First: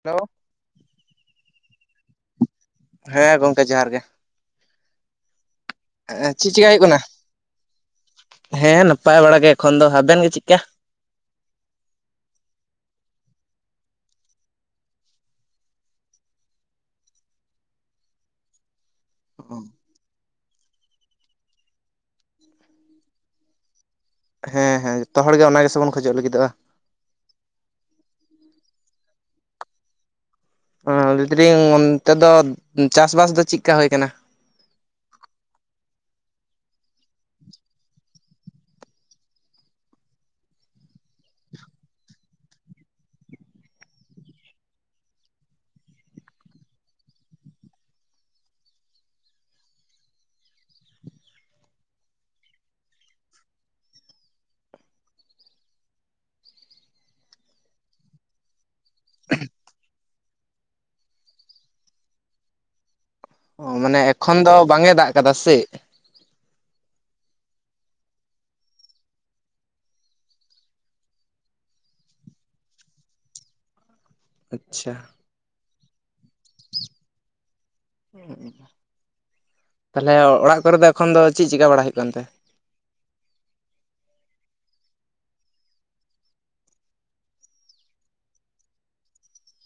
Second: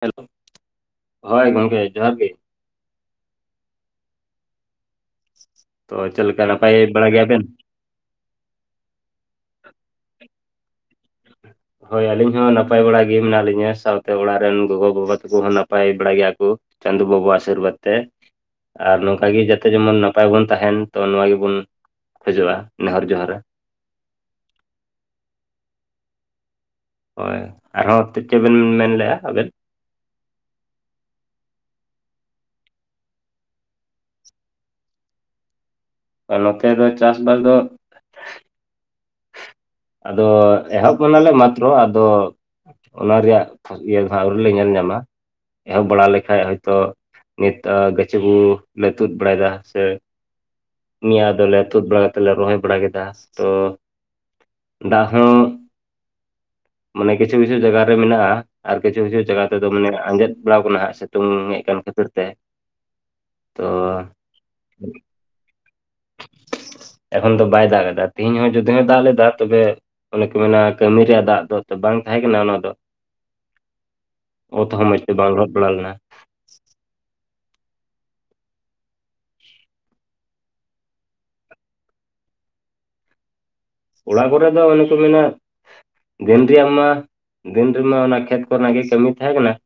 Hello, [inaudible] ᱦᱳᱭ ᱜᱚᱢᱠᱮ ᱡᱚᱦᱟᱨ ᱜᱮ ᱾ ᱦᱮᱸ ᱜᱚᱝᱠᱮ ᱡᱚᱦᱟᱨ ᱜᱮ ᱾ ᱛᱚ ᱪᱮᱫ ᱞᱮᱠᱟ ᱪᱮᱠᱟ ᱱᱟᱯᱟᱭ ᱦᱩᱭᱩᱜ ᱠᱟᱱᱟ? ᱵᱟᱲᱟ ᱜᱮᱭᱟ ᱵᱮᱱ? ᱦᱮᱸ ᱱᱟᱯᱟᱭ ᱵᱟᱲᱟ ᱜᱮ ᱮᱠᱷᱚᱱ ᱫᱚ ᱟᱵᱮᱱ ᱜᱮ ᱪᱮᱫᱠᱟ? ᱦᱳᱭ ᱟᱹᱞᱤᱧ ᱦᱚᱸ ᱱᱟᱯᱟᱭ ᱵᱟᱲᱟ ᱜᱮ ᱢᱮᱱᱟᱜ ᱞᱤᱧᱟ, ᱥᱟᱶᱛᱮ ᱚᱲᱟᱜ ᱨᱮᱱ ᱜᱚᱜᱚ ᱵᱟᱵᱟ ᱛᱟᱠᱚ ᱦᱚᱸ ᱱᱟᱯᱟᱭ ᱵᱟᱲᱟ ᱜᱮᱭᱟ ᱠᱚ ᱾ ᱪᱟᱸᱫᱳ ᱵᱟᱵᱟ ᱟᱜ ᱟᱥᱤᱨ ᱵᱟᱫᱽ ᱛᱮ ᱾ ᱟᱨ ᱱᱚᱝᱠᱟ ᱜᱮ ᱡᱟᱛᱮ ᱡᱮᱢᱚᱱ ᱱᱟᱯᱟᱭ ᱵᱚᱱ ᱛᱟᱦᱮᱱ ᱛᱚ ᱱᱚᱣᱟ ᱜᱮᱵᱚᱱ ᱠᱷᱚᱡᱚᱜᱼᱟ ᱱᱮᱦᱚᱨ ᱡᱚᱦᱟᱨᱟ ᱾ ᱦᱮᱸ ᱦᱮᱸ ᱡᱷᱚᱛᱚ ᱦᱚᱲ ᱜᱮ ᱚᱱᱟ ᱜᱮᱥᱮ ᱵᱚᱱ ᱠᱷᱚᱡᱚᱜ ᱞᱟᱹᱜᱤᱫᱚᱜᱼᱟ ᱾ ᱦᱳᱭ ᱟᱨᱦᱚᱸ ᱪᱮᱫ ᱪᱚ ᱵᱮᱱ ᱢᱮᱱ ᱞᱮᱫ-ᱟ ᱟᱵᱮᱱ ᱾ ᱦᱚ, ᱞᱟᱹᱭ ᱮᱫᱟᱞᱤᱧ ᱚᱱᱛᱮ ᱫᱚ ᱪᱟᱥᱵᱟᱥ ᱫᱚ ᱪᱮᱫᱠᱟ ᱦᱩᱭ ᱟᱠᱟᱱᱟ? ᱟᱨ ᱱᱚᱛᱮ ᱫᱚ ᱪᱟᱥᱵᱟᱥ ᱫᱚ ᱟᱫᱚ ᱮᱦᱚᱵ ᱠᱟᱱᱟ ᱞᱮ ᱢᱟᱛᱨᱚ ᱟᱫᱚ ᱚᱱᱟ ᱨᱮᱭᱟᱜ ᱤᱭᱟᱹ ᱫᱚ ᱦᱟᱸᱜ ᱟᱹᱣᱨᱤ ᱞᱮ ᱧᱮᱞ ᱧᱟᱢᱟ ᱮᱦᱚᱵ ᱵᱟᱲᱟ ᱞᱮᱠᱷᱟᱡ ᱦᱚᱭ ᱛᱚ ᱱᱤᱛ ᱟᱜ ᱜᱟᱪᱷᱤ ᱠᱚ ᱞᱮ ᱛᱩᱫ ᱵᱟᱲᱟᱭ ᱮᱫᱟ ᱦᱮᱥᱮ ᱾ ᱱᱤᱭᱟᱹ ᱟᱫᱚᱞᱮ ᱛᱩᱫ ᱵᱟᱲᱟ ᱠᱟᱛᱮ ᱞᱮ ᱨᱚᱦᱚᱭ ᱵᱟᱲᱟ ᱠᱮᱫᱟ ᱾ ᱛᱚ ᱫᱟᱜ ᱦᱚᱸ [inaudible] ᱢᱟᱱᱮ ᱠᱤᱪᱷᱩ ᱠᱤᱪᱷᱩ ᱡᱟᱭᱜᱟ ᱨᱮ ᱢᱮᱱᱟᱜᱼᱟ ᱾ ᱟᱨ ᱠᱤᱪᱷᱩ ᱠᱤᱪᱷᱩ ᱡᱟᱭᱜᱟ ᱛᱮᱫᱚ ᱢᱟᱱᱮ ᱟᱸᱡᱮᱫ ᱵᱟᱲᱟ ᱟᱠᱟᱱᱟ ᱦᱟᱸᱜ ᱥᱤᱛᱩᱝ ᱦᱮᱡ ᱟᱠᱟᱱ ᱠᱷᱟᱹᱛᱤᱨ ᱛᱮ ᱾ ᱚ, ᱢᱟᱱᱮ ᱮᱠᱷᱚᱱ ᱫᱚ ᱵᱟᱝ ᱮ ᱫᱟᱜ ᱟᱠᱟᱫᱟ ᱥᱮ ᱾ [unintelligible] ᱮᱠᱷᱚᱱ ᱫᱚ ᱵᱟᱭ ᱫᱟᱜ ᱟᱠᱟᱫᱟ ᱛᱤᱦᱤᱧ ᱦᱚᱸ ᱡᱩᱫ ᱫᱚᱢᱮ ᱫᱟᱜ ᱞᱮᱫᱟ ᱛᱚᱵᱮ ᱚᱱᱮ ᱠᱚ ᱢᱮᱱᱟ ᱠᱟᱹᱢᱤ ᱨᱮᱭᱟᱜ ᱫᱟᱜ ᱫᱚ ᱵᱟᱝ ᱛᱟᱦᱮᱸ ᱠᱟᱱᱟ ᱚᱱᱟ ᱫᱚ ᱾ ᱚᱛ ᱦᱚᱸ ᱟᱪᱪᱷᱟ ᱢᱚᱡᱽ ᱛᱮ ᱵᱟᱝ ᱞᱚᱦᱚᱫ ᱵᱟᱲᱟ ᱞᱮᱱᱟ ᱾ ᱚ, [inaudible] ᱛᱟᱦᱞᱮ ᱚᱲᱟᱜ ᱠᱚᱨᱮ ᱫᱚ ᱮᱠᱷᱚᱱ ᱫᱚ ᱪᱮᱫ ᱪᱤᱠᱟ ᱵᱟᱲᱟ ᱦᱩᱭᱩᱜ ᱠᱟᱱ ᱛᱮ? ᱚᱲᱟᱜ ᱠᱚᱨᱮ ᱫᱚ ᱚᱱᱮ ᱠᱚ ᱢᱮᱱᱟ ᱫᱤᱱ ᱨᱮᱭᱟᱜ ᱢᱟ ᱫᱤᱱ ᱨᱮᱢᱟ ᱚᱱᱟ ᱠᱷᱮᱛ ᱠᱚᱨᱮᱱᱟᱜ ᱜᱮ ᱠᱟᱹᱢᱤ ᱛᱟᱦᱮᱸ ᱠᱟᱱᱟ ᱾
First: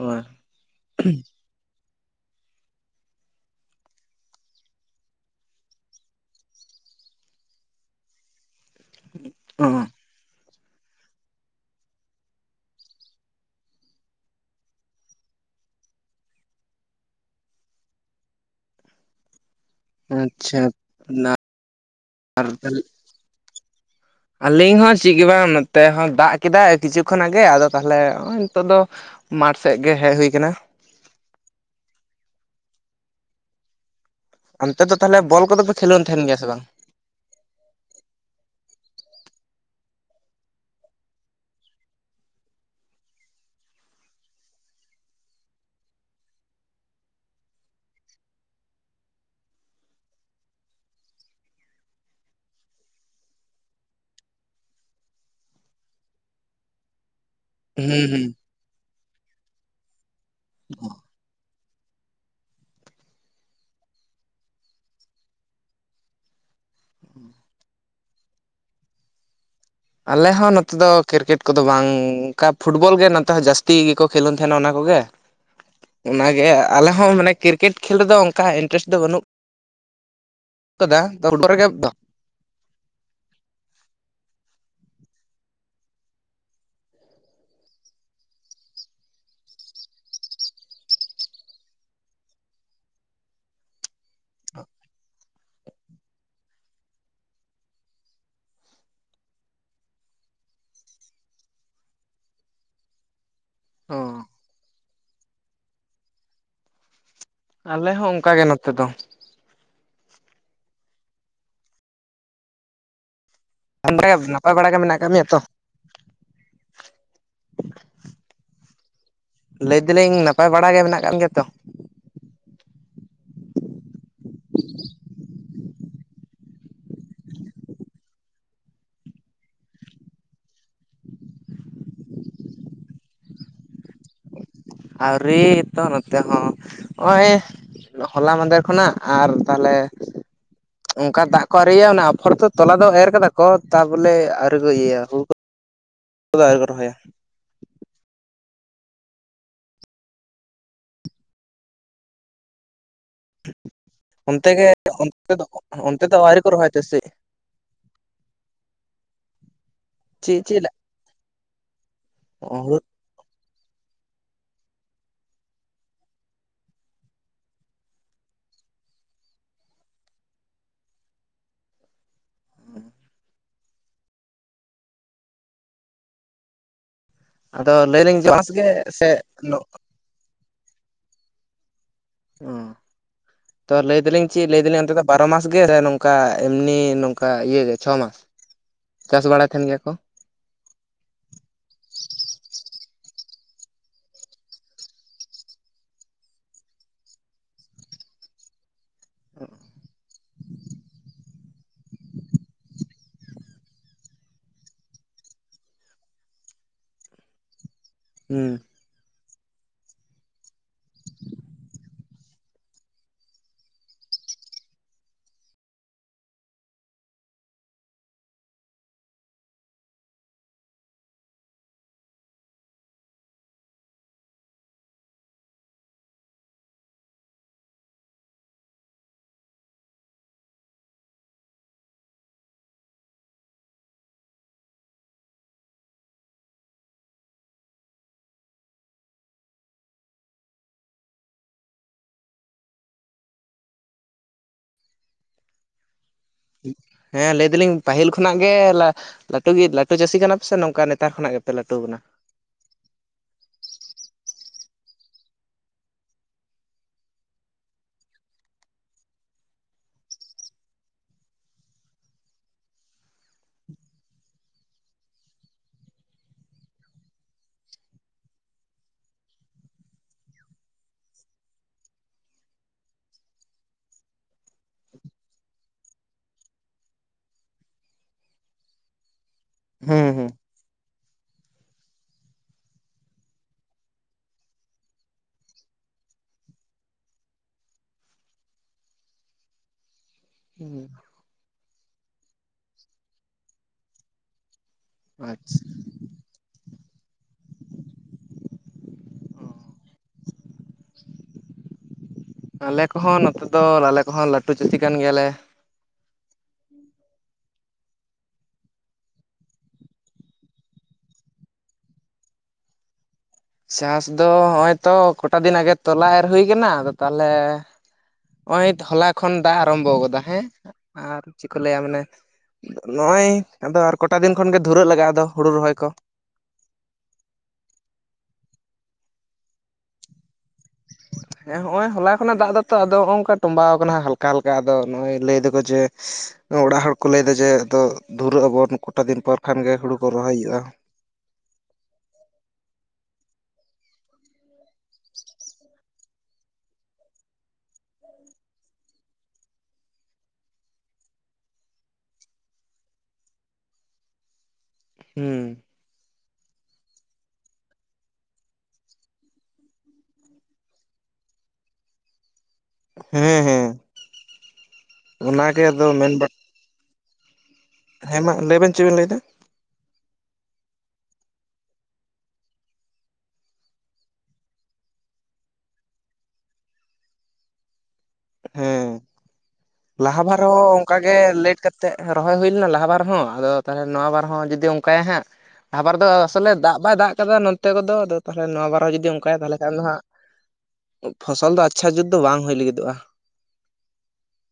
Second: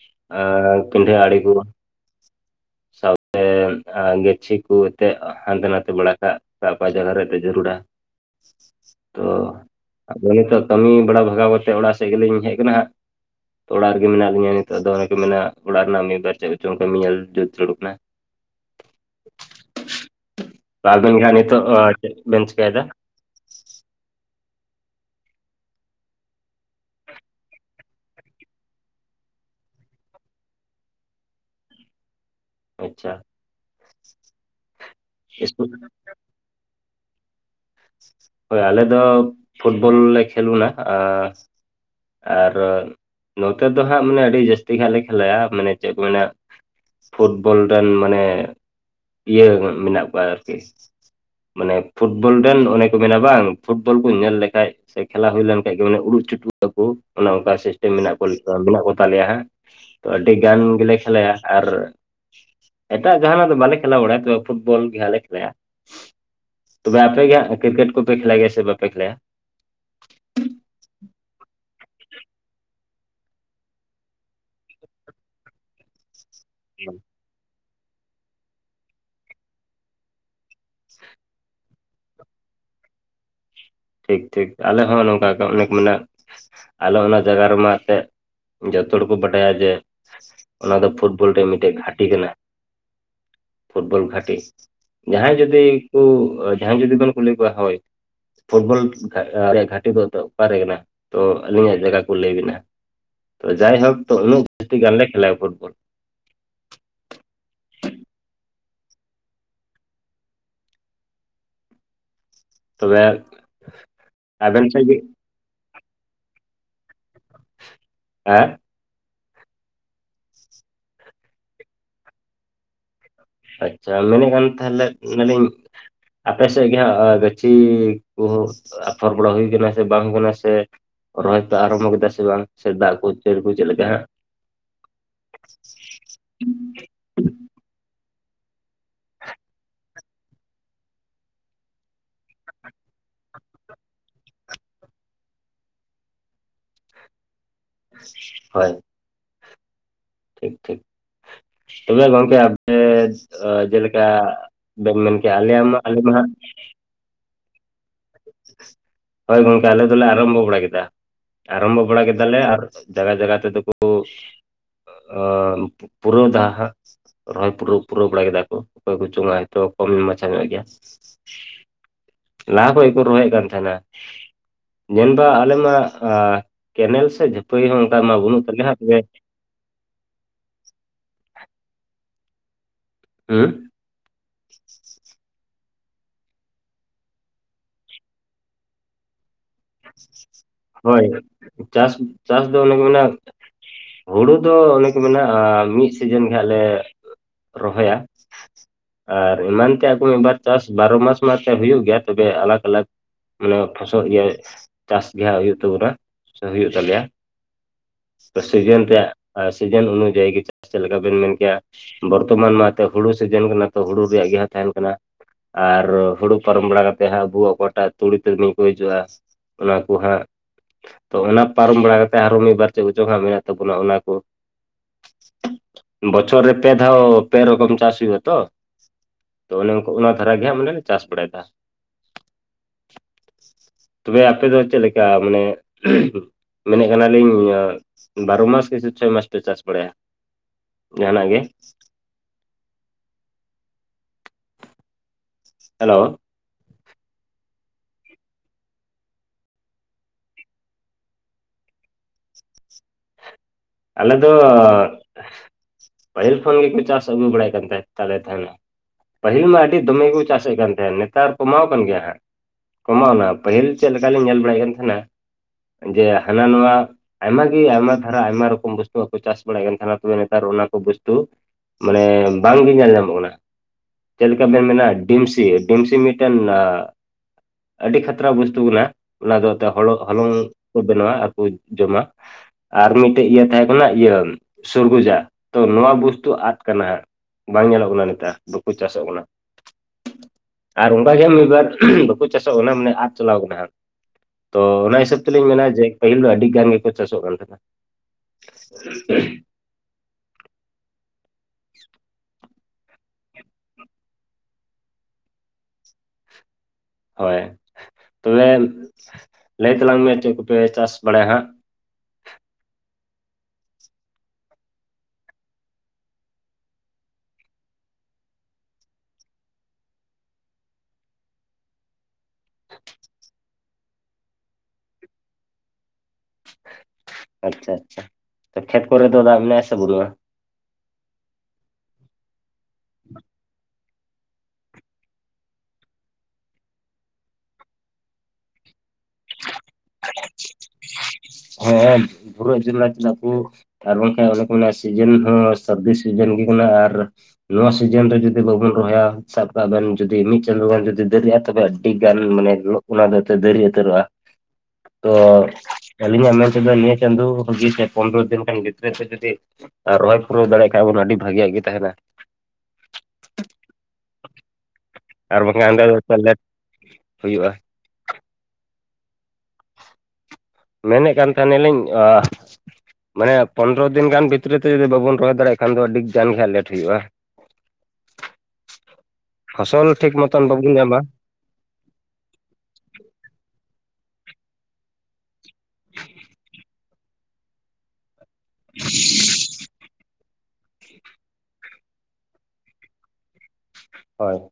ᱚ ᱟᱨ ᱠᱩᱱᱰᱷᱮ‌ ᱟᱲᱤ ᱠᱩ ᱾ ᱮᱻ ᱜᱟᱹᱪᱷᱤ ᱠᱚ ᱮᱛᱮᱫ ᱦᱟᱱᱛᱮ ᱱᱟᱛᱮ ᱵᱟᱲᱟ ᱠᱟᱜ ᱥᱮ ᱟᱠᱚᱣᱟᱜ ᱡᱟᱭᱜᱟ ᱨᱮ ᱡᱟᱹᱨᱩᱲᱟ ᱾ [unintelligible] ᱛᱚ [unintelligible] ᱠᱟᱹᱢᱤ ᱵᱟᱲᱟ ᱵᱷᱟᱜᱟᱣ ᱠᱟᱛᱮ ᱚᱲᱟᱜ ᱥᱮᱫ ᱜᱮᱞᱤᱧ ᱦᱮᱡ ᱠᱟᱱᱟ ᱦᱟᱸᱜ᱾ ᱛᱚ ᱚᱲᱟᱜ ᱨᱮᱜᱮ ᱢᱮᱱᱟᱜ ᱞᱤᱧᱟᱹ ᱱᱤᱛᱚᱜ ᱫᱚ ᱚᱱᱮ ᱠᱚ ᱢᱮᱱᱟ ᱚᱲᱟᱜ ᱨᱮᱱᱟᱜ ᱢᱤᱫᱵᱟᱨ ᱪᱮᱫ ᱠᱚᱪᱚᱝ ᱚᱱᱠᱟ ᱧᱮᱞ ᱡᱩᱛ ᱡᱟᱹᱨᱩᱲ ᱠᱟᱱᱟ᱾ ᱟᱪᱪᱷᱟ᱾ ᱟᱵᱮᱱ ᱜᱮ ᱱᱤᱛᱚᱜ ᱪᱮᱫ ᱵᱮᱱ ᱟᱨ ᱪᱮᱠᱟᱭᱫᱟ? ᱟᱹᱞᱤᱧ ᱦᱚᱸ ᱪᱮᱫ ᱜᱮ ᱵᱟᱝ ᱱᱚᱛᱮ ᱦᱚᱸ ᱫᱟᱜ ᱠᱮᱫᱟᱭ ᱠᱤᱪᱷᱩ ᱠᱷᱚᱱ ᱟᱜᱮ ᱟᱫᱚ ᱛᱟᱦᱚᱞᱮ ᱱᱚᱜᱼᱚᱭ ᱱᱤᱛᱚᱜ ᱫᱚ, ᱢᱟᱴᱷ ᱥᱮᱫ ᱜᱮ ᱦᱮᱡ ᱦᱩᱭ ᱠᱟᱱᱟ᱾ ᱟᱪᱪᱷᱟ, ᱚᱱᱛᱮ ᱫᱚ ᱛᱟᱦᱚᱞᱮ ᱵᱚᱞ ᱠᱚᱫᱚ ᱤᱥᱠᱩᱞ ᱯᱮ ᱠᱷᱮᱞᱳᱱ ᱛᱟᱦᱮᱸᱱ ᱜᱮᱭᱟ ᱥᱮ ᱵᱟᱝ? ᱦᱳᱭ ᱟᱞᱮ ᱫᱚ ᱯᱷᱩᱴᱵᱚᱞ ᱞᱮ ᱠᱷᱮᱞᱟ ᱵᱟᱲᱟᱭᱟ ᱟ, ᱟᱨ ᱱᱚᱛᱮ ᱫᱚ ᱦᱟᱸᱜ ᱢᱟᱱᱮ ᱟᱹᱰᱤ ᱡᱟᱹᱥᱛᱤ ᱜᱮᱞᱮ ᱠᱷᱮᱞᱟᱭᱟ ᱢᱟᱱᱮ ᱪᱮᱫ ᱠᱚ ᱢᱮᱱᱟ? ᱯᱷᱩᱴᱵᱚᱞ ᱨᱮᱱ ᱢᱟᱱᱮ, ᱤᱭᱟᱹ ᱢᱮᱱᱟᱜ ᱠᱚᱣᱟ ᱟᱨᱠᱤ? ᱢᱟᱱᱮ ᱯᱷᱩᱴᱵᱚᱞ ᱨᱮᱱ ᱚᱱᱮ ᱠᱚ ᱢᱮᱱᱟ ᱵᱟᱝ, ᱯᱷᱩᱴᱵᱚᱞ ᱠᱚ ᱧᱮᱞ ᱞᱮᱠᱷᱟᱡ, ᱥᱮ ᱠᱷᱮᱞᱟ ᱦᱩᱭ ᱞᱮᱱ ᱠᱷᱟᱡ ᱜᱮ ᱢᱟᱱᱮ ᱩᱰᱩᱜ ᱪᱩᱴᱩᱜ ᱟᱠᱚ ᱚᱱᱮ ᱚᱱᱠᱟ᱾ ᱦᱩᱸ ᱥᱤᱥᱴᱮᱢ ᱢᱮᱱᱟᱜ, ᱦᱩᱸ ᱢᱮᱱᱟᱜ ᱠᱚ ᱛᱟᱞᱮᱭᱟ ᱦᱟᱸᱜ ᱛᱚ ᱟᱹᱰᱤ ᱜᱟᱱ ᱜᱮᱞᱮ ᱠᱷᱮᱞᱟᱭᱟ᱾ ᱟᱨ ᱮᱴᱟᱜ ᱡᱟᱦᱟᱸᱱᱟᱜ ᱫᱚ ᱵᱟᱞᱮ ᱠᱷᱮᱞᱟ ᱵᱟᱲᱟᱭᱟ, ᱛᱚ ᱯᱷᱩᱴᱵᱚᱞ ᱜᱮ ᱦᱟᱸᱜ ᱞᱮ ᱠᱷᱮᱞᱟᱭᱟ᱾ ᱛᱚᱵᱮ ᱟᱯᱮ ᱜᱮ ᱦᱟᱸᱜ ᱠᱨᱤᱠᱮᱴ ᱠᱚᱯᱮ ᱠᱷᱮᱞᱟᱭ ᱜᱮᱭᱟ ᱥᱮ ᱵᱟᱯᱮ ᱠᱷᱮᱞᱟᱭᱟ? ᱟᱞᱮ ᱦᱚᱸ ᱱᱚᱛᱮ ᱫᱚ ᱠᱨᱤᱠᱮᱴ ᱠᱚᱫᱚ ᱵᱟᱝ ᱚᱱᱠᱟ ᱯᱷᱩᱴᱵᱚᱞ ᱜᱮ ᱱᱚᱛᱮ ᱦᱚᱸ ᱡᱟᱹᱥᱛᱤ ᱜᱮᱠᱚ ᱠᱷᱮᱞᱳᱱ ᱛᱟᱦᱮᱸᱱᱟ ᱚᱱᱟ ᱠᱚᱜᱮ᱾ ᱚᱱᱟ ᱜᱮ ᱟᱞᱮ ᱦᱚᱸ ᱢᱟᱱᱮᱠ, ᱠᱨᱤᱠᱮᱴ ᱠᱷᱮᱞ ᱨᱮᱫᱚ ᱚᱱᱠᱟ ᱤᱱᱴᱟᱨᱮᱥᱴ ᱫᱚ ᱵᱟᱹᱱᱩᱜ, ᱠᱟᱫᱟ ᱟᱣᱩᱴᱰᱳᱨ ᱜᱮᱢ ᱫᱚ, ᱴᱷᱤᱠ ᱴᱷᱤᱠ ᱟᱞᱮ ᱦᱚᱸ ᱱᱚᱝᱠᱟ ᱚᱱᱮᱠ ᱢᱮᱱᱟ, ᱟᱞᱮ ᱚᱱᱟ ᱡᱟᱭᱜᱟ ᱨᱮᱢᱟ ᱮᱱᱛᱮᱫ ᱡᱚᱛᱚ ᱦᱚᱲᱠᱚ ᱵᱟᱰᱟᱭᱟ ᱡᱮ, ᱚᱱᱟ ᱫᱚ ᱯᱷᱩᱴᱵᱚᱞ ᱨᱮ ᱢᱤᱫᱴᱮᱡ ᱜᱷᱟᱴᱤ ᱠᱟᱱᱟ ᱾ ᱯᱷᱩᱴᱵᱚᱞ ᱜᱷᱟᱴᱤ, ᱴᱤ, ᱡᱟᱦᱟᱸᱭ ᱡᱩᱫᱤ ᱠᱚ, ᱡᱟᱦᱟᱸ ᱡᱩᱫᱤ ᱵᱮᱱ ᱠᱩᱞᱤ ᱠᱚᱣᱟ ᱦᱚᱭ, ᱯᱷᱩᱴᱵᱚᱞ ᱜᱷᱟᱴᱤ ᱫᱚ ᱚᱠᱟᱨᱮ ᱠᱟᱱᱟ ᱛᱚ ᱟᱹᱞᱤᱧᱟᱜ ᱡᱟᱭᱜᱟ ᱠᱚ ᱞᱟᱹᱭ ᱵᱤᱱᱟ᱾ ᱛᱚ ᱡᱟᱭᱦᱳᱠ ᱛᱚ ᱩᱱᱟᱹᱜ ᱡᱟᱥᱛᱤ ᱜᱟᱱᱞᱮ ᱠᱷᱮᱞᱟ ᱯᱷᱩᱴᱵᱚᱞ᱾ ᱟᱞᱮ ᱦᱚᱸ ᱚᱱᱠᱟ ᱜᱮ ᱱᱚᱛᱮ ᱫᱚ᱾ ᱛᱚᱵᱮ, ᱜᱮ ᱱᱟᱯᱟᱭ ᱟᱵᱮᱱ ᱵᱟᱲᱟ ᱜᱮ ᱥᱮᱫ ᱢᱮᱱᱟᱜ ᱠᱟᱫ ᱢᱮᱭᱟ ᱛᱚ᱾ ᱦᱮᱸ, ᱞᱟᱹᱭ ᱫᱟᱞᱤᱧ ᱱᱟᱯᱟᱭ ᱵᱟᱲᱟ ᱜᱮ ᱢᱮᱱᱟᱜ ᱠᱟᱫ ᱜᱮᱭᱟ ᱛᱚ᱾ ᱟᱪᱪᱷᱟ ᱢᱮᱱᱮᱫ ᱠᱟᱱ ᱛᱟᱦᱚᱞᱮ ᱢᱮᱱᱤᱧ, ᱟᱯᱮ ᱥᱮᱫ ᱜᱮ ᱦᱟᱸᱜ ᱜᱟᱹᱪᱷᱤ ᱠᱚ ᱟᱯᱷᱚᱨ ᱵᱟᱲᱟ ᱦᱩᱭ ᱠᱟᱱᱟ ᱥᱮ ᱵᱟᱝ ᱦᱩᱭ ᱠᱟᱱᱟ ᱥᱮ? ᱨᱚᱦᱚᱭ ᱠᱚ ᱟᱨᱟᱢᱵᱷᱚ ᱠᱮᱫᱟ ᱥᱮ ᱵᱟᱝ ᱥᱮ ᱫᱟᱜ ᱠᱚ ᱪᱟᱹᱲ ᱠᱚ ᱪᱮᱫ ᱞᱮᱠᱟ ᱦᱟᱸᱜ? ᱟᱹᱣᱨᱤ ᱛᱚ ᱱᱚᱛᱮ ᱦᱚᱸ᱾ ᱱᱚᱜᱼᱚᱭ ᱦᱚᱞᱟ ᱢᱟᱫᱷᱮᱨ ᱠᱷᱚᱱᱟᱜ ᱟᱨ ᱛᱟᱦᱚᱞᱮ, ᱚᱱᱠᱟ ᱫᱟᱜ ᱠᱚ ᱟᱹᱨᱤᱭᱟ ᱚᱱᱟ ᱟᱯᱷᱚᱨ ᱛᱚ ᱛᱚᱞᱟ ᱫᱚ ᱮᱨ ᱠᱟᱫᱟ ᱠᱚ ᱛᱟᱵᱚᱞᱮ ᱟᱹᱣᱨᱤ ᱠᱚ ᱤᱭᱟᱹᱭᱟ ᱦᱩᱲ ᱦᱩᱲᱩ ᱠᱚᱫᱚ ᱟᱹᱣᱨᱤ ᱠᱚ ᱨᱚᱦᱚᱭᱟ᱾ ᱦᱳᱭ᱾ ᱴᱷᱤᱠ ᱴᱷᱤᱠ, ᱛᱚᱵᱮ ᱜᱚᱢᱠᱮ ᱟᱯᱮ? ᱡᱮᱞᱮᱠᱟ ᱚᱱᱛᱮ ᱜᱮ ᱵᱮᱱ ᱢᱮᱱ ᱠᱮᱭᱟ ᱟᱞᱮᱭᱟᱜ ᱢᱟ ᱟᱞᱮ ᱢᱟ ᱦᱟᱸᱜ, ᱦᱮ ᱥᱮ, ᱦᱳᱭ ᱜᱚᱝᱠᱮ ᱟᱞᱮ ᱫᱚᱞᱮ ᱟᱨᱟᱢᱵᱷᱚ ᱪᱮᱫ ᱵᱟᱲᱟ ᱪᱮᱫ ᱠᱮᱫᱟ, ᱟᱨᱟᱢᱵᱷᱚ ᱵᱟᱲᱟ ᱠᱮᱫᱟᱞᱮ ᱟᱨ ᱦᱩᱲᱩ ᱡᱟᱜᱟ ᱡᱟᱜᱟ ᱛᱮᱫᱚ ᱠᱚ, ᱯᱩᱨᱟᱹᱣ ᱫᱟ ᱦᱟᱸᱜ᱾ ᱨᱚᱦᱚᱭ ᱯᱩᱨᱟᱹᱣ, ᱯᱩᱨᱟᱹᱣ ᱵᱟᱲᱟ ᱠᱮᱫᱟ ᱠᱚ, ᱚᱠᱚᱭ ᱠᱚ ᱪᱚᱝ ᱦᱚᱭ ᱛᱚ, ᱠᱚᱢ ᱢᱟᱪᱷᱟ ᱧᱚᱜ ᱜᱮᱭᱟ ᱾ ᱞᱟᱦᱟ ᱠᱷᱚᱡ, ᱦᱮᱡ ᱠᱟᱱ ᱛᱟᱦᱮᱱᱟ ᱾ ᱢᱮᱱᱫᱟ ᱟᱞᱮ ᱢᱟ, ᱟᱼ ᱠᱮᱱᱮᱞ ᱥᱮᱜ ᱟᱫᱚ, ᱞᱟᱹᱭ ᱟᱞᱤᱧ ᱡᱟᱦᱟᱸ ᱥᱮᱫ [unintelligible] ᱚᱻ ᱾ ᱦᱩᱸᱻ ᱾ ᱛᱚ, ᱞᱟᱹᱭ ᱮᱫᱟᱹᱞᱤᱧ ᱪᱮᱫ, ᱞᱟᱹᱭ ᱮᱫᱟᱞᱤᱧ ᱚᱱᱛᱮ ᱫᱚ, ᱵᱟᱨᱚ ᱢᱟᱥ ᱜᱮ, ᱱᱚᱝᱠᱟ ᱮᱢᱱᱤ, ᱱᱚᱝᱠᱟ ᱤᱭᱟᱹ ᱜᱮ, ᱪᱷᱚ ᱢᱟᱥ ᱾ ᱪᱟᱥ ᱵᱟᱲᱟ, ᱛᱟᱦᱮᱱ ᱜᱮᱭᱟ ᱯᱮ? ᱦᱳᱭ! ᱪᱟᱥ, ᱪᱟᱥ ᱫᱚ, ‌ [unintelligible] ᱚᱱᱮ ᱢᱮᱱᱟᱜ ᱦᱩᱲᱩ ᱫᱚ, ᱚᱱᱮᱠ ᱢᱮᱱᱟᱜᱼᱟ ᱾ ᱢᱤᱫ ᱥᱤᱡᱮᱱ ᱜᱮ ᱦᱟᱸᱜ, ᱞᱮ ᱨᱚᱦᱚᱭᱟ, ᱟᱨ ᱮᱢᱟᱱ ᱛᱮᱭᱟᱜ ᱠᱚᱫᱚ, ᱢᱤᱫ ᱵᱟᱨ ᱪᱟᱥ, ᱵᱟᱨᱚ ᱢᱟᱥ ᱢᱟ ᱛᱮ, ᱦᱩᱭᱩᱜ ᱜᱮᱭᱟ ᱾ ᱛᱚᱵᱮ ᱟᱞᱟᱜᱽ, ᱟᱞᱟᱜᱽ ᱢᱟᱱᱮ ᱯᱷᱚᱥᱚᱜ ᱜᱮᱭᱟ ᱾ ᱪᱟᱥ ᱜᱮ ᱦᱟᱸᱜ ᱦᱩᱭᱩᱜ ᱛᱟᱵᱚᱱᱟ ᱾ ᱥᱮ ᱦᱩᱭᱩᱜ ᱛᱟᱞᱮᱭᱟ ᱾ ᱛᱚ ᱦᱩᱸ ᱥᱤᱡᱤᱱ ᱨᱮᱭᱟᱜ ᱾ ᱟᱨ ᱥᱤᱡᱤᱱ ᱚᱱᱩᱡᱟᱭᱤ ᱜᱮ ᱪᱟᱥ, ᱪᱮᱫ ᱞᱮᱠᱟ ᱵᱮᱱ, ᱢᱮᱱ ᱠᱮᱭᱟ? ᱵᱚᱨᱛᱚᱢᱟᱱ ᱢᱟ ᱛᱚ, ᱦᱩᱲᱩ ᱥᱤᱡᱮᱱ ᱠᱟᱱᱟ ᱛᱚ, ᱦᱩᱲᱩ ᱨᱮᱭᱟᱜ ᱜᱮ ᱦᱟᱸᱜ, ᱛᱟᱦᱮᱱ ᱠᱟᱱᱟ ᱾ ᱟᱨ ᱦᱩᱲᱩ ᱯᱟᱨᱚᱢ ᱵᱟᱲᱟ ᱠᱟᱛᱮᱫ ᱦᱟᱸᱜ, ᱟᱵᱚ ᱚᱠᱟᱴᱟᱜ, ᱛᱩᱲᱤ, ᱛᱤᱞᱢᱤᱧ ᱠᱚ ᱦᱤᱡᱩᱜᱼᱟ ᱾ ᱚᱱᱟ ᱠᱚ ᱦᱟᱸᱜ ᱾ ᱛᱚ, ᱚᱱᱟ ᱯᱟᱨᱚᱢ ᱵᱟᱲᱟ ᱠᱟᱛᱮ, ᱟᱨᱚ ᱢᱤᱫ ᱵᱟᱨ ᱪᱮᱫ ᱠᱚᱪᱚᱝ ᱦᱟᱸᱜ, ᱢᱮᱱᱟᱜ ᱛᱟᱵᱚᱱᱟ ᱚᱱᱟ ᱠᱚ ᱾ ᱵᱚᱪᱷᱚᱨ ᱨᱮ ᱯᱮ ᱫᱷᱟᱣ, ᱯᱮ ᱨᱚᱠᱚᱢ, ᱪᱟᱥ ᱦᱩᱭᱩᱜ-ᱟ ᱛᱚ ᱾ [unintelligible] ᱚᱱᱟ ᱫᱷᱟᱨᱟ ᱜᱮ ᱦᱟᱸᱜ, ᱢᱟᱱᱮ ᱪᱟᱥ ᱵᱟᱲᱟ ᱮᱫᱟ ᱾ ᱛᱚᱵᱮ, ᱟᱯᱮ ᱫᱚ ᱪᱮᱫ ᱞᱮᱠᱟ? ᱢᱟᱱᱮ, ᱩᱸ-ᱜ-ᱦᱩᱸ-ᱨ ᱢᱮᱱ ᱮᱫᱠᱟᱱᱟᱞᱤᱧ, ᱵᱟᱨᱚ ᱢᱟᱥ ᱜᱮ ᱥᱮ? ᱪᱷᱚᱭ ᱢᱟᱥ ᱯᱮ, ᱪᱟᱥ ᱵᱟᱲᱟᱭᱟ? ᱡᱟᱦᱟᱸᱱᱟᱜ ᱜᱮ? ᱦᱟᱞᱳ ᱾ ᱦᱮᱸᱻ, ᱞᱟᱹᱭ ᱮᱫᱟᱹᱞᱤᱧ ᱯᱟᱹᱦᱤᱞ ᱠᱷᱚᱱᱟᱜ ᱜᱮ, ᱞᱟ ᱞᱟᱹᱴᱩ ᱜᱮ, ᱞᱟᱹᱴᱩ ᱪᱟᱹᱥᱤ ᱠᱟᱱᱟᱯᱮ, ᱥᱮ? ᱱᱚᱝᱠᱟ ᱱᱮᱛᱟᱨ ᱠᱷᱚᱱᱟᱜ ᱜᱮᱯᱮ, ᱞᱟᱹᱴᱩ ᱟᱠᱟᱱᱟ? ᱟᱞᱮ ᱫᱚ, ᱯᱟᱹᱦᱤᱞ ᱠᱷᱳᱱ ᱜᱮᱠᱚ, ᱪᱟᱥ ᱟᱹᱜᱩ ᱵᱟᱲᱟᱭᱮᱫ ᱠᱟᱱ ᱛᱟᱦᱮᱸᱱ, ᱛᱟᱞᱮ ᱠᱷᱟᱱ ᱾ ᱯᱟᱹᱦᱤᱞ ᱢᱟ, ᱟᱹᱰᱤ ᱫᱚᱢᱮ ᱜᱮ ᱠᱚ, ᱪᱟᱥᱮᱫ ᱠᱟᱱ ᱛᱟᱦᱮᱸᱱ, ᱱᱮᱛᱟᱨ ᱠᱚᱢᱟᱣ, ᱟᱠᱟᱱ ᱜᱮᱭᱟ ᱦᱟᱸᱜ ᱾ ᱢᱟ, ᱱᱟᱜ, ᱯᱟᱹᱦᱤᱞ ᱪᱮᱫ ᱞᱮᱠᱟ, ᱞᱤᱧ ᱧᱮᱞ ᱵᱟᱲᱟ, ᱠᱮᱫ ᱠᱤᱱᱟ ᱾ ᱡᱮ, ᱦᱟᱱᱟ ᱱᱚᱣᱟ, ᱟᱭᱢᱟ ᱜᱤ ᱟᱭᱢᱟ ᱫᱷᱟᱨᱟ, ᱟᱭᱢᱟ ᱨᱚᱠ ᱵᱚᱥᱛᱩ, ᱠᱚ ᱦᱚᱸᱠᱚ ᱪᱟᱥ, ᱵᱟᱲᱟᱭ ᱠᱟᱱ, ᱛᱟᱦᱮᱱᱟ ᱾ [inaudible] ᱱᱮᱛᱟᱨ ᱚᱱᱟ ᱠᱚ ᱵᱚᱥᱛᱩ ᱢᱟᱱᱮ, ᱵᱟᱝ ᱜᱮ ᱧᱮᱞ ᱧᱟᱢᱚᱜ ᱠᱟᱱᱟ ᱾ ᱪᱮᱫ ᱞᱮᱠᱟ ᱵᱮᱱ ᱢᱮᱱᱟ? ᱰᱤᱢᱥᱤᱭᱟᱹ, ᱰᱤᱢᱥᱤ ᱢᱤᱫᱴᱮᱱ ᱟ ᱟᱹᱰᱤ, ᱠᱷᱟᱛᱨᱟ ᱵᱚᱥᱛᱩ ᱠᱟᱱᱟ ᱾ ᱚᱱᱟ ᱫᱚ ᱦᱩᱸ ᱦᱩᱸ ᱦᱚᱞᱚᱜ-ᱦᱚᱞᱚᱝ ᱠᱚ ᱵᱮᱱᱟᱣᱟ, ᱟᱨ ᱡᱚᱢᱟ ᱾ ᱟᱨ ᱢᱤᱫᱴᱮᱡ ᱤᱭᱟᱹ ᱦᱮᱸᱻ, ᱢᱮᱱᱟᱜ ᱜᱤᱭᱟᱹ ᱥᱩᱨᱜᱩᱡᱟ ᱾ ᱛᱚ, ᱱᱚᱣᱟ ᱵᱩᱚᱥᱛᱩ ᱟᱫ ᱟᱠᱟᱱᱟ ᱾ ᱵᱟᱝ ᱧᱮᱞᱚᱜ ᱠᱟᱱᱟ ᱾ ᱱᱮᱛᱟᱨ, ᱵᱟᱠᱚ ᱪᱟᱥᱚᱜ ᱠᱟᱱᱟ ᱾ ᱟᱨ ᱚᱝᱠᱟ ᱜᱮ, ᱩᱸᱜ-ᱨᱨᱨ ᱢᱤᱫᱵᱟᱨ ᱵᱟᱠᱚ ᱪᱟᱥᱚᱜ ᱠᱟᱱᱟ ᱾ ᱢᱟᱱᱮ ᱟᱫ ᱪᱟᱞᱟᱣ ᱟᱠᱟᱱᱟ ᱾ ᱛᱚ, ᱚᱱᱟ ᱦᱤᱥᱟᱹᱵ ᱛᱮᱞᱤᱧ, ᱟᱪᱪᱷᱟ ᱢᱮᱱᱟ ᱾ ᱡᱮ, ᱯᱟᱹᱦᱤᱞ ᱫᱚ ᱟᱹᱰᱤ ᱜᱟᱱ, ᱜᱮᱠᱚ ᱪᱟᱥᱚᱜ ᱠᱟᱱ ᱛᱟᱦᱮᱸᱱᱟ ᱾ [unintelligible] ᱟᱞᱮ ᱠᱚᱦᱚ, ᱸ ᱱᱚᱛᱮ ᱫᱚ, ᱟᱞᱮ ᱠᱚᱦᱚᱸ, ᱞᱟᱹᱴᱩ ᱪᱟᱹᱥᱤ, ᱠᱟᱱ ᱜᱮᱭᱟ ᱞᱮ ᱾ ᱦᱳᱭ, ᱛᱚᱵᱮ, ᱞᱟᱹᱭ ᱛᱟᱞᱟᱝ ᱢᱮ, ᱪᱮᱫ ᱠᱚᱯᱮ ᱪᱟᱥ ᱵᱟᱲᱟᱭᱟ ᱦᱟᱸᱜ? ᱪᱟᱥ ᱫᱚ, ᱦᱚᱸᱜᱼᱚᱭ ᱛᱚ, ᱠᱚᱴᱟ ᱫᱤᱱᱟᱜ ᱜᱮ, ᱛᱚᱞᱟ ᱮᱨ ᱦᱩᱭ ᱟᱠᱟᱱᱟ ᱾ ᱟᱫᱚ ᱛᱟᱦᱚᱞᱮ ᱦᱚᱸᱜᱼᱚᱭ ᱦᱚᱞᱟ ᱠᱷᱚᱱ ᱫᱟᱜᱼᱮ ᱟᱨᱚᱢᱵᱷᱚ ᱟᱠᱟᱫᱟ ᱾ ᱦᱮᱸ! ᱟᱨ ᱪᱮᱫ ᱠᱚ ᱞᱟᱹᱭᱟ ᱢᱟᱱᱮ ᱱᱚᱜᱼᱚᱭ, ᱟᱫᱚ ᱟᱨ ᱠᱚᱴᱟ ᱫᱤᱱ ᱠᱷᱚᱱ ᱜᱮ, ᱫᱷᱩᱨᱟᱹᱜ ᱞᱟᱜᱟᱜᱼᱟ ᱾ ᱟᱫᱚ ᱦᱩᱲᱩ ᱨᱚᱦᱚᱭ ᱠᱚ ᱾ ᱟᱪᱪᱷᱟ ᱟᱪᱪᱷᱟ, ᱛᱚ ᱠᱷᱮᱛ ᱠᱚᱨᱮ ᱫᱚ ᱫᱟᱜ ᱢᱮᱱᱟᱜ ᱟᱥᱮ ᱵᱟᱹᱱᱩᱜᱼᱟ? ᱦᱮᱸ ᱦᱚᱸᱜᱼᱚᱭ ᱦᱚᱞᱟ ᱠᱷᱚᱱᱟᱜ ᱫᱟᱜ ᱫᱟ ᱛᱚ, ᱟᱫᱚ ᱦᱚᱸᱜ ᱚᱝᱠᱟ ᱛᱚᱸᱢᱵᱟᱣ ᱠᱟᱱᱟ ᱦᱟᱞᱠ ᱦᱟᱞᱠᱟ ᱦᱟᱞᱠᱟ ᱟᱫᱚ ᱱᱚᱜᱼᱚᱭ ᱞᱟᱹᱭ ᱫᱟᱠᱚ ᱡᱮ ᱚᱲᱟᱜ ᱦᱚᱲ ᱠᱚ ᱞᱟᱹᱭ ᱫᱟ ᱡᱮ ᱟᱫᱚ ᱫᱷᱩᱨᱟᱹᱜ ᱟᱵᱚᱱ, ᱠᱚᱴᱟ ᱫᱤᱱ ᱯᱚᱨ ᱠᱷᱟᱱᱜᱮ ᱦᱩᱲᱩ ᱠᱚ ᱨᱚᱦᱚᱭ ᱦᱩᱭᱩᱜᱼᱟ᱾ ᱦᱮᱸ ᱵᱷᱩᱨᱟᱹᱜ ᱡᱚᱱᱟ ᱠᱮᱫᱟ ᱠᱚ ᱟᱨ ᱵᱟᱝ ᱠᱷᱟᱱ ᱚᱱᱮ ᱠᱚ ᱢᱮᱱᱟ ᱥᱤᱡᱤᱱ ᱦᱚᱸ ᱥᱟᱨᱫᱤ ᱥᱤᱡᱤᱱ ᱜᱮ ᱠᱟᱱᱟ ᱟᱨ ᱱᱚᱣᱟ ᱥᱤᱡᱤᱱ ᱨᱮ ᱡᱩᱫᱤ ᱵᱟᱵᱚᱱ ᱨᱚᱦᱚᱭᱟ, ᱥᱟᱵ ᱠᱟᱜ ᱵᱮᱱ ᱡᱩᱫᱤ ᱢᱤᱫ ᱪᱟᱸᱫᱳ ᱜᱟᱱ ᱡᱩᱫᱤ ᱫᱮᱨᱤᱜᱼᱟ ᱛᱚᱵᱮ, ᱟᱹᱰᱤ ᱜᱟᱱ ᱢᱟᱱᱮ ᱚᱱᱟ ᱫᱚᱛ ᱫᱮᱨᱤ ᱩᱛᱟᱹᱨᱚᱜᱼᱟ ᱛᱚ, ᱦᱩᱸ ᱟᱹᱞᱤᱧᱟᱜ ᱢᱮᱱ ᱛᱮᱫ ᱱᱤᱭᱟᱹ ᱪᱟᱸᱫᱳ ᱯᱚᱱᱨᱚ ᱫᱤᱱ ᱠᱷᱟᱱ ᱜᱮ ᱵᱷᱤᱛᱨᱤ ᱛᱮ, [unintelligible] ᱟᱨ ᱨᱚᱦᱚᱭ ᱯᱩᱨᱟᱹᱣ ᱫᱟᱲᱮᱭᱟᱜ ᱠᱷᱟᱡ ᱵᱚᱱ ᱟᱹᱰᱤ ᱵᱷᱟᱹᱜᱤᱭᱟᱜ ᱜᱮ ᱛᱟᱦᱮᱱᱟ᱾ ᱦᱮᱸ ᱦᱮᱸ, ᱟᱨ ᱚᱱᱟᱜᱮ ᱵᱟᱝᱠᱷᱟᱱ ᱚᱸᱰᱮ ᱟᱫᱚ ᱫᱚ ᱢᱮᱱ ᱛᱟᱦᱚᱞᱮ ᱦᱩᱭᱩᱜᱼᱟ᱾ ᱦᱮᱸ ᱢᱟ ᱞᱟᱹᱭ ᱵᱮᱱ ᱪᱮᱫ ᱵᱮᱱ ᱞᱟᱹᱭᱫᱟ᱾ ᱢᱮᱱᱮᱫ ᱠᱟᱱ ᱛᱟᱦᱮᱱᱟᱞᱤᱧ ᱟ, ᱢᱟᱱᱮ ᱯᱚᱱᱨᱚ ᱫᱤᱱ ᱜᱟᱱ ᱵᱷᱤᱛᱨᱤ ᱛᱮ ᱡᱩᱫᱤ ᱵᱟᱵᱚᱱ ᱨᱚᱦᱚᱭ ᱫᱟᱲᱮᱭᱟᱜ ᱠᱷᱟᱱ ᱫᱚ ᱟᱹᱰᱤ ᱜᱟᱱ ᱜᱮ ᱦᱟᱸᱜ ᱞᱮᱴ ᱦᱩᱭᱩᱜᱼᱟ᱾ [unintelligible] ᱦᱮᱸ, ᱯᱷᱚᱥᱚᱞ ᱴᱷᱤᱠ ᱞᱟᱦᱟ ᱵᱟᱨ ᱢᱚᱛᱚᱱ ᱦᱚᱸ ᱵᱟᱵᱚᱱ ᱧᱟᱢᱟ ᱚᱱᱠᱟᱜᱮ ᱞᱮᱴ ᱠᱟᱛᱮ, ᱛᱮᱫ ᱨᱚᱦᱚᱭ ᱦᱩᱭ ᱞᱮᱱᱟ ᱞᱟᱦᱟ ᱵᱟᱨ ᱦᱚᱸ, ᱟᱫᱚ ᱛᱟᱦᱚᱞᱮ ᱱᱚᱣᱟ ᱵᱟᱨ ᱦᱚᱸ ᱡᱩᱫᱤ ᱚᱱᱠᱟᱭ ᱦᱟᱸᱜ᱾ ᱞᱟᱦᱟᱵᱟᱨ ᱫᱚ ᱟᱥᱚᱞᱮ ᱫᱟᱜ ᱵᱟᱭ ᱫᱟᱜ ᱠᱟᱫᱟ ᱱᱚᱱᱛᱮ ᱠᱚᱫᱚ ᱟᱫᱚ, ᱛᱟᱦᱚᱞᱮ ᱱᱚᱣᱟ ᱵᱟᱨᱦᱚ ᱡᱩᱫᱤ ᱚᱱᱠᱟᱭᱟ ᱛᱟᱦᱚᱞᱮ ᱠᱷᱟᱱ ᱫᱚ ᱦᱟᱸᱜ, ᱯᱷᱚᱥᱚᱞ ᱫᱚ ᱟᱪᱪᱷᱟ ᱡᱩᱛ ᱫᱚ ᱵᱟᱝ ᱦᱩᱭ ᱞᱟᱹᱜᱤᱫᱚᱜᱼᱟ᱾ ᱦᱚᱭ᱾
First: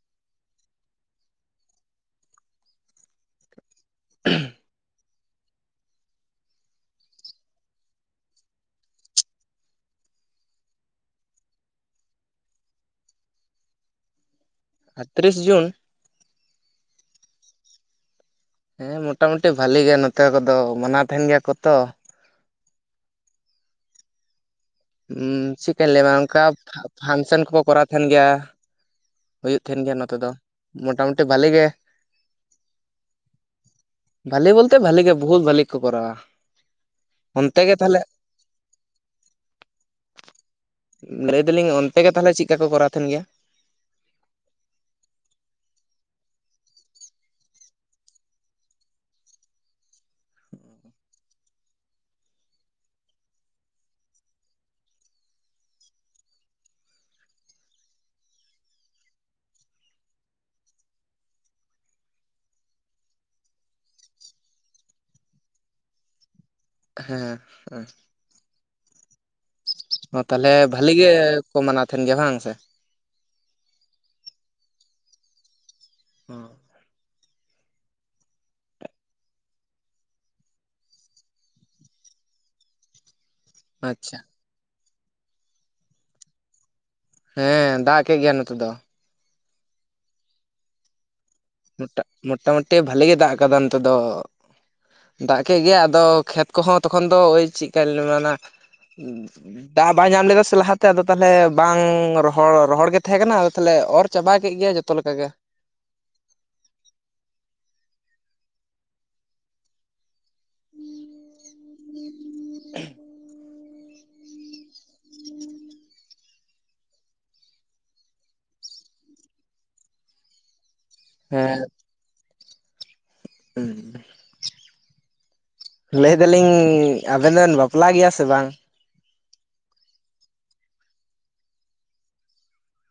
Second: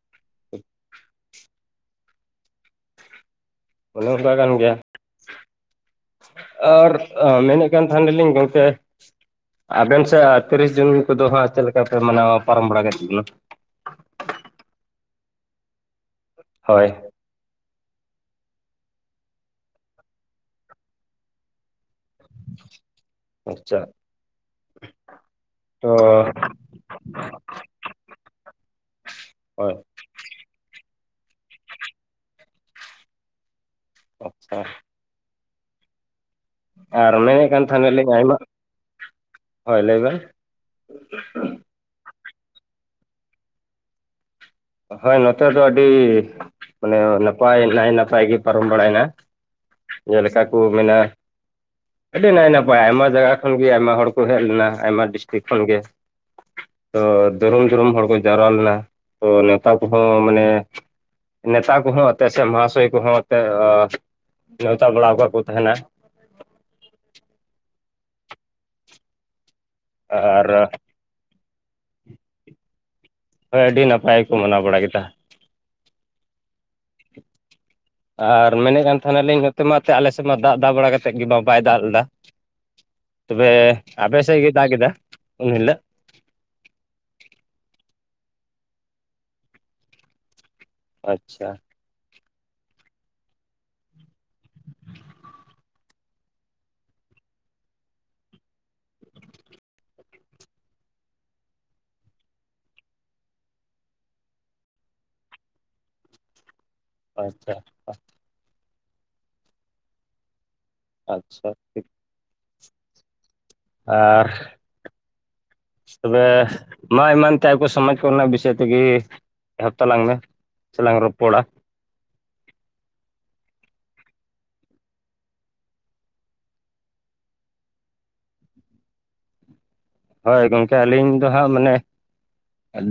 ᱚᱱᱮ ᱚᱠᱟ ᱠᱟᱱ ᱜᱮᱭᱟ᱾ ᱟᱨ, ᱢᱮᱱᱮᱫ ᱠᱟᱱ ᱛᱟᱦᱮᱱᱟ ᱞᱤᱧ ᱜᱚᱝᱠᱮ? ᱟᱵᱮᱱ ᱥᱮᱫ ᱛᱤᱨᱤᱥ ᱡᱩᱱ ᱠᱚᱫᱚ ᱦᱟᱸᱜ, ᱪᱮᱫ ᱞᱮᱠᱟ ᱯᱮ ᱢᱟᱱᱟᱣᱟ ᱯᱟᱨᱚᱢ ᱵᱟᱲᱟ ᱠᱮᱫ ᱛᱟᱵᱚᱱᱟ᱾ ᱟ, ᱛᱤᱨᱤᱥ ᱡᱩᱱ? ᱦᱳᱭ᱾ ᱦᱮᱸ ᱢᱚᱴᱟᱢᱩᱴᱤ ᱵᱷᱟᱞᱤ ᱜᱮ ᱱᱚᱛᱮ ᱠᱚᱫᱚ, ᱢᱟᱱᱟᱣ ᱛᱟᱦᱮᱱ ᱜᱮᱭᱟ ᱠᱚ ᱛᱚ᱾ ᱟᱪᱪᱷᱟ᱾ ᱛᱚ ᱪᱮᱫᱠᱟᱧ ᱞᱟᱹᱭᱟᱢᱟ ᱚᱱᱠᱟ ᱯᱷᱟᱱᱥᱮᱱ ᱠᱚᱠᱚ ᱠᱚᱨᱟᱣ ᱛᱟᱦᱮᱱ ᱜᱮᱭᱟ᱾ ᱦᱩᱭᱩᱜ ᱦᱳᱭ ᱛᱟᱦᱮᱱ ᱜᱮᱭᱟ ᱱᱚᱛᱮ ᱫᱚ ᱢᱳᱴᱟ ᱢᱩᱴᱤ ᱵᱷᱟᱞᱮ ᱜᱮ᱾ ᱵᱷᱷᱟᱞᱤ ᱟᱪᱪᱷᱟ ᱵᱚᱞᱛᱮ ᱵᱷᱷᱟᱞᱤ ᱜᱮ ᱵᱚᱦᱩᱛ ᱵᱷᱟᱞᱤ ᱠᱚ ᱠᱚᱨᱟᱣᱟ᱾ ᱟᱨ ᱢᱮᱱᱮᱫ ᱚᱱᱛᱮ ᱜᱮ ᱛᱟᱦᱮᱱᱟ ᱛᱟᱦᱚᱞᱮ ᱞᱤᱧ ᱟᱭᱢᱟ, ᱦᱳᱭ ᱞᱟᱹᱭ ᱵᱮᱱ? ᱟᱯᱮᱜᱮ ᱛᱟᱦᱚᱞᱮ ᱪᱮᱫ ᱠᱟ ᱯᱮ ᱠᱚᱨᱟᱣ ᱛᱟᱦᱮᱱ ᱜᱮᱭᱟ? ᱦᱚᱭ ᱱᱚᱛᱮ ᱫᱚ ᱟᱹᱰᱤ, ᱢᱟᱱᱮ ᱱᱟᱯᱟᱭ ᱱᱟᱭ ᱱᱟᱯᱟᱭ ᱜᱮ ᱯᱟᱨᱚᱢ ᱵᱟᱲᱟᱭᱮᱱᱟ᱾ ᱡᱮᱞᱮᱠᱟ ᱠᱚ ᱢᱮᱱᱟ? ᱟᱹᱰᱤ ᱱᱟᱭ ᱱᱟᱯᱟᱭ, ᱟᱭᱢᱟ ᱡᱟᱭᱜᱟ ᱠᱷᱚᱱᱜᱮ ᱟᱭᱢᱟ ᱦᱚᱲ ᱠᱚ ᱦᱮᱡ ᱞᱮᱱᱟ ᱟᱭᱢᱟ ᱰᱤᱥᱴᱤᱠ ᱠᱷᱚᱱ ᱜᱮ᱾ ᱛᱚ ᱫᱩᱨᱩᱢ ᱫᱩᱨᱩᱢ ᱦᱚᱲ ᱠᱚ ᱡᱟᱣᱨᱟ ᱞᱮᱱᱟ᱾ ᱛᱚ ᱱᱮᱶᱛᱟ ᱠᱚᱦᱚᱸ ᱢᱟᱱᱮ, ᱱᱮᱛᱟ ᱠᱚᱦᱚᱸ ᱮᱱᱛᱮ ᱥᱮ ᱢᱚᱦᱟᱥᱚᱭ ᱠᱚᱦᱚᱸ ᱮᱱᱛᱮ ᱱᱮᱶᱛᱟ ᱵᱟᱲᱟ ᱟᱠᱟᱫ ᱠᱚ ᱛᱟᱦᱮᱱᱟ᱾ ᱦᱮᱸ ᱦᱮᱸ᱾ ᱚ ᱟᱨ ᱛᱟᱦᱚᱞᱮ ᱵᱷᱟᱹᱞᱤ ᱜᱮ, ᱠᱚ ᱢᱟᱱᱟᱣ ᱛᱟᱦᱮᱱ ᱜᱮᱭᱟ ᱵᱟᱝ ᱥᱮ? ᱦᱳᱭ ᱟᱹᱰᱤ ᱱᱟᱯᱟᱭ ᱠᱚ ᱢᱟᱱᱟᱣ ᱵᱟᱲᱟ ᱠᱮᱫᱟ᱾ ᱦᱚᱸ, ᱟᱨ ᱢᱮᱱᱮᱫ ᱠᱟᱱ ᱛᱟᱦᱮᱱᱟᱞᱤᱧ ᱱᱚᱛᱮ ᱢᱟ ᱮᱛᱮᱫ ᱟᱞᱮ ᱥᱮᱫ ᱢᱟ ᱫᱟᱜ ᱫᱟᱜ ᱵᱟᱲᱟ ᱠᱟᱛᱮᱫ ᱜᱮ ᱵᱟᱭ ᱫᱟᱜ ᱞᱮᱫᱟ᱾ ᱛᱚᱵᱮ ᱟᱯᱮ ᱟᱪᱪᱷᱟ ᱤᱮᱫ ᱜᱮ ᱫᱟᱜ ᱠᱮᱫᱟ ᱩᱱᱦᱤᱞᱟᱹᱜ᱾ ᱦᱮᱸ ᱫᱟᱜ ᱠᱮᱜ ᱜᱮᱭᱟ ᱱᱚᱛᱮ ᱫᱚ᱾ ᱟᱪᱪᱷᱟᱻ ᱢᱚᱴᱟᱜ ᱢᱚᱴᱟᱢᱩᱴᱤ ᱵᱷᱟᱞᱤ ᱜᱮ ᱫᱟᱜ ᱟᱠᱟᱫᱟ ᱱᱚᱛᱮ ᱫᱚᱼᱼ ᱫᱟᱜ ᱠᱮᱜ ᱜᱮᱭ ᱟᱫᱚ ᱠᱷᱮᱛ ᱠᱚᱦᱚᱸ ᱛᱚᱠᱷᱚᱱ ᱫᱚ ᱳᱭ ᱪᱮᱜᱠᱟ ᱞᱟᱹᱭᱟᱢᱟ [unintelligible] ᱱᱟᱼᱼ ᱫᱟᱜ ᱵᱟᱭ ᱧᱟᱢ ᱞᱮᱫᱟ ᱥᱮ ᱞᱟᱦᱟᱛᱮ ᱟᱫᱚ ᱛᱟᱦᱚᱞᱮ ᱵᱟᱝ ᱨᱚᱦᱚᱲ, ᱨᱚᱦᱚᱲ ᱜᱮ ᱛᱟᱦᱮᱸ ᱠᱟᱱᱟ ᱟᱫᱚ ᱛᱟᱦᱚᱞᱮ ᱚᱨ ᱪᱟᱵᱟ ᱠᱮᱜ ᱜᱮᱭᱟ ᱡᱚᱛᱚᱼᱼ [unintelligible] ᱛᱚ ᱠᱮᱠᱟ ᱜᱮ᱾ ᱟᱪᱪᱷᱟ ᱟᱪᱪᱷᱟ ᱟᱪᱪᱷᱟ ᱴᱷᱤᱠ᱾ [unintelligible] ᱟᱻᱨ ᱛᱚᱵᱮ, ᱢᱟ ᱮᱢᱟᱱ ᱛᱮᱭᱟᱜ ᱠᱚ ᱥᱚᱢᱟᱡ ᱠᱚᱨᱮᱱᱟᱜ ᱵᱤᱥᱚᱭ ᱛᱮᱜᱮᱻᱼᱼ ᱮᱦᱚᱵ ᱛᱟᱞᱟᱝ ᱢᱮ ᱞᱟᱝ ᱨᱚᱯᱼᱼ [unintelligible] ᱦᱮᱸᱼᱼ [unintelligible] ᱞᱟᱹᱭ ᱮᱫᱟᱞᱤᱧ ᱟᱵᱮᱱ ᱫᱚᱵᱮᱱ ᱵᱟᱯᱞᱟ ᱜᱮᱭᱟ ᱥᱮ ᱵᱟᱝ? ᱦᱚᱭ ᱜᱚᱢᱠᱮ ᱟᱹᱞᱤᱧ ᱫᱚ ᱦᱟᱸᱜ ᱢᱟᱱᱮ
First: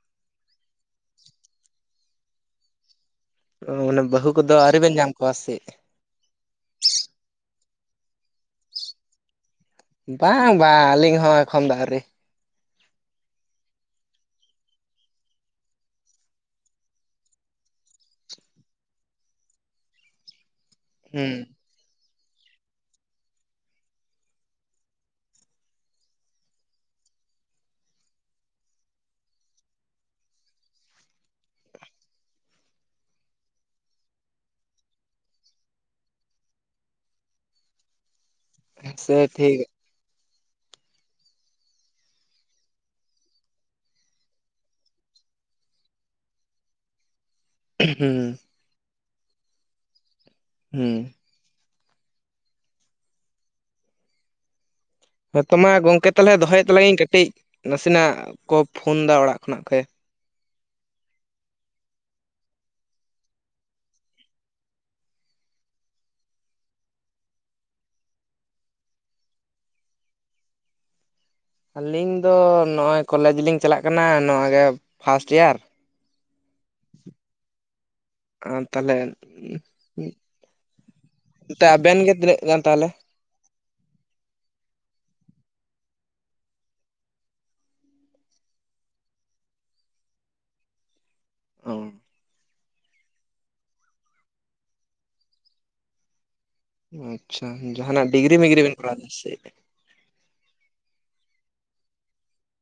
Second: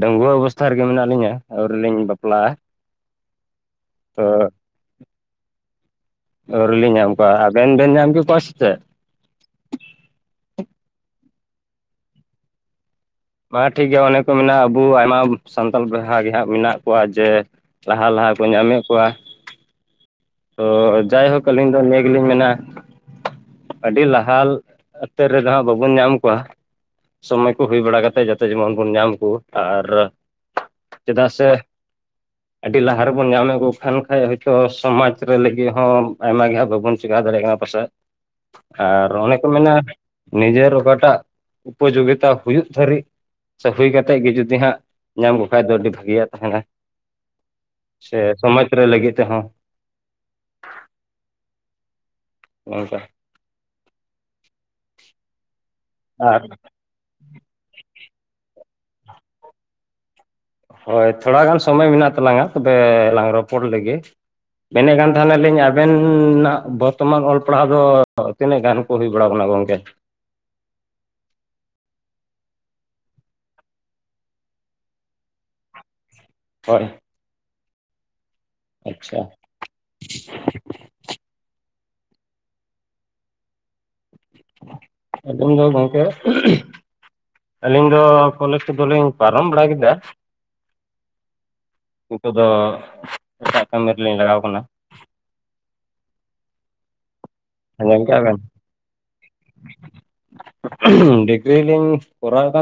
ᱰᱟᱹᱝᱣᱟᱹ ᱚᱵᱚᱥᱛᱷᱟ ᱨᱮᱜᱮ ᱢᱮᱱᱟᱜ ᱞᱤᱧᱟᱹ, ᱟᱹᱣᱨᱤᱞᱤᱧ ᱵᱟᱯᱞᱟᱜᱼᱟ ᱾ ᱚ ᱚᱱᱮ ᱵᱟᱹᱦᱩ ᱠᱚᱫᱚ ᱟᱹᱣᱨᱤ ᱵᱮᱱ ᱧᱟᱢ ᱠᱚᱣᱟ ᱥᱮ ᱪᱮᱫ? ᱟᱹᱣᱨᱤ ᱞᱤᱧ ᱧᱟᱢ ᱠᱚᱣᱟ, ᱟᱵᱮᱱ ᱵᱮᱱ ᱧᱟᱢ ᱠᱮᱜ ᱠᱚᱣᱟ ᱥᱮ ᱪᱮᱜ? ᱵᱟᱝᱼᱟ ᱵᱟᱝ ᱟᱹᱞᱤᱧ ᱦᱚᱸ ᱮᱠᱷᱚᱱ ᱫᱚ ᱟᱹᱣᱨᱤ ᱾ ᱢᱟ ᱴᱷᱤᱠ ᱜᱮᱭᱟ ᱚᱱᱮ ᱠᱚ ᱢᱮᱱᱟ, ᱟᱵᱩ ᱟᱭᱢᱟ ᱥᱟᱱᱛᱟᱲ ᱵᱚᱭᱦᱟ ᱜᱮ ᱦᱟᱸᱜ ᱢᱮᱱᱟᱜ ᱠᱚᱣᱟ ᱡᱮ ᱞᱟᱦᱟᱼᱞᱟᱦᱟ ᱠᱚ ᱧᱟᱢᱮᱜ ᱠᱚᱣᱟ ᱾ ᱛᱚ ᱦᱩᱸ ᱡᱟᱭᱦᱩᱠ ᱟᱹᱞᱤᱧ ᱫᱚ ᱱᱤᱭᱟᱹ ᱜᱮᱞᱤᱧ ᱢᱮᱱᱟᱼᱼ ᱟᱹᱰᱤ ᱞᱟᱦᱟ ᱩᱛᱟᱹᱨ ᱨᱮᱫᱚ ᱦᱟᱸᱜ ᱵᱟᱵᱚᱱ ᱧᱟᱢ ᱠᱚᱣᱟ ᱾ ᱥᱚᱢᱚᱭ ᱠᱚ ᱦᱩᱭ ᱵᱟᱲᱟ ᱠᱟᱛᱮ ᱡᱟᱛᱮ ᱡᱮᱢᱚᱱ ᱵᱚᱱ ᱧᱟᱢ ᱠᱩ ᱟᱨ ᱪᱮᱫᱟᱜ ᱥᱮ ᱟᱹᱰᱤ ᱞᱟᱦᱟ ᱨᱮᱵᱚᱱ ᱧᱟᱢᱮᱜ ᱠᱷᱟᱱ ᱠᱷᱟᱡ ᱦᱚᱭᱛᱚ ᱥᱚᱢᱟᱡᱽ [unintelligible] ᱨᱮ ᱞᱟᱹᱜᱤᱜ ᱦᱚᱸ ᱟᱭᱢᱟ ᱜᱮ ᱦᱟᱸᱜ ᱵᱟᱵᱚᱱ ᱪᱮᱠᱟ ᱫᱟᱲᱮᱭᱟᱜ ᱠᱟᱱᱟ ᱯᱟᱥᱮᱜ ᱟᱨ ᱥᱮ ᱚᱱᱮ ᱠᱚ ᱴᱷᱤᱠ ᱢᱮᱱᱟ ᱱᱤᱡᱮᱨ ᱚᱠᱟᱴᱟᱜ ᱩᱯᱚᱡᱚᱜᱤᱛᱟ ᱦᱩᱭᱩᱜ ᱫᱷᱟᱹᱨᱤᱡ ᱥᱮ ᱦᱩᱭ ᱠᱟᱛᱮᱜ ᱜᱮ ᱡᱩᱫᱤ ᱦᱟᱸᱜ ᱧᱟᱢ ᱠᱚ ᱠᱷᱟᱡ ᱫᱚ ᱟᱹᱰᱤ ᱵᱷᱟᱹᱜᱤᱭᱟᱜ ᱛᱟᱦᱮᱸᱱᱟ ᱾ ᱦᱩᱸ ᱥᱮ ᱥᱚᱢᱟᱡᱽ ᱨᱮ ᱞᱟᱹᱜᱤᱫ ᱛᱮᱦᱚᱸ ᱦᱩᱸ [unintelligible] ᱦᱮᱸ ᱛᱚ ᱢᱟ ᱜᱚᱝᱠᱮ ᱛᱟᱦᱞᱮ ᱟᱨ ᱫᱚᱦᱚᱭᱮᱫ ᱛᱟᱞᱟᱝ ᱤᱧ ᱠᱟᱹᱴᱤᱡ ᱱᱟᱥᱮᱱᱟᱜ ᱠᱚ ᱯᱷᱚᱱ ᱫᱟ ᱚᱲᱟᱜ ᱠᱷᱚᱱᱟᱜ ᱠᱷ᱾ [unintelligible] ᱦᱚᱭ ᱛᱷᱚᱲᱟ ᱜᱟᱱ ᱥᱚᱢᱚᱭ ᱢᱮᱱᱟᱜ ᱛᱟᱞᱟᱝᱼᱟ, ᱛᱚᱵᱮ ᱞᱟᱝ ᱨᱚᱯᱚᱲ ᱞᱮᱜᱮ᱾ ᱢᱮᱱᱮᱜ ᱠᱟᱱ ᱛᱟᱦᱮᱸᱱᱟᱞᱤᱧ ᱟᱵᱤᱱᱻ ᱱᱟᱜ ᱵᱚᱨᱛᱚᱢᱟᱱ ᱚᱞ ᱯᱟᱲᱦᱟᱣ ᱫᱚᱻ ᱛᱤᱱᱟᱹ ᱜᱟᱱ ᱠᱚ ᱦᱩᱭ ᱵᱟᱲᱟᱣ ᱠᱟᱱᱟ ᱜᱚᱝᱠᱮ? ᱟᱹᱞᱤᱧ ᱫᱚ ᱱᱚᱜᱼᱚᱭ ᱠᱚᱞᱮᱡᱽ ᱞᱤᱧ ᱪᱟᱞᱟᱜ ᱠᱟᱱᱟ, ᱱᱚᱜᱼᱚᱭ ᱜᱮ ᱯᱷᱟᱥᱴ ᱮᱭᱟᱨ᱾ [unintelligible] ᱟᱨ ᱛᱟᱦᱚᱞᱮ ᱟᱪᱪᱷᱟ [inaudible] ᱛᱚ ᱟᱵᱮᱱ ᱜᱮ ᱛᱤᱱᱟᱹᱜ ᱜᱟᱱ ᱛᱟᱦᱞᱮ? ᱮᱠᱫᱚᱢ ᱜᱮ ᱜᱚᱝᱠᱮ ᱾ ᱟᱹᱞᱤᱧ ᱫᱚ ᱠᱚᱞᱮᱡᱽ ᱠᱚᱫᱚᱞᱤᱧ ᱯᱟᱨᱚᱢ ᱵᱟᱲᱟ ᱠᱮᱫᱟ᱾ ᱚ ᱱᱤᱛᱚᱜ ᱫᱚ ᱮᱴᱟᱜ ᱠᱟᱹᱢᱤ ᱨᱮᱞᱤᱧ ᱞᱟᱲᱟᱣ ᱠᱟᱱᱟ᱾ ᱟᱪ-ᱪᱷᱟ ᱧᱮᱞ ᱡᱟᱦᱟᱸᱱᱟᱜ ᱠᱮᱜᱼᱟ ᱰᱤᱜᱽᱨᱤ ᱢᱤᱜᱽᱨᱤ ᱵᱮᱱ ᱠᱚᱨᱟᱣ ᱮᱫᱟ ᱥᱮ ᱪᱮᱜ? [unintelligible] ᱰᱤᱜᱨᱤᱞᱤᱧ ᱠᱚᱨᱟᱣ ᱮᱫᱟ ᱾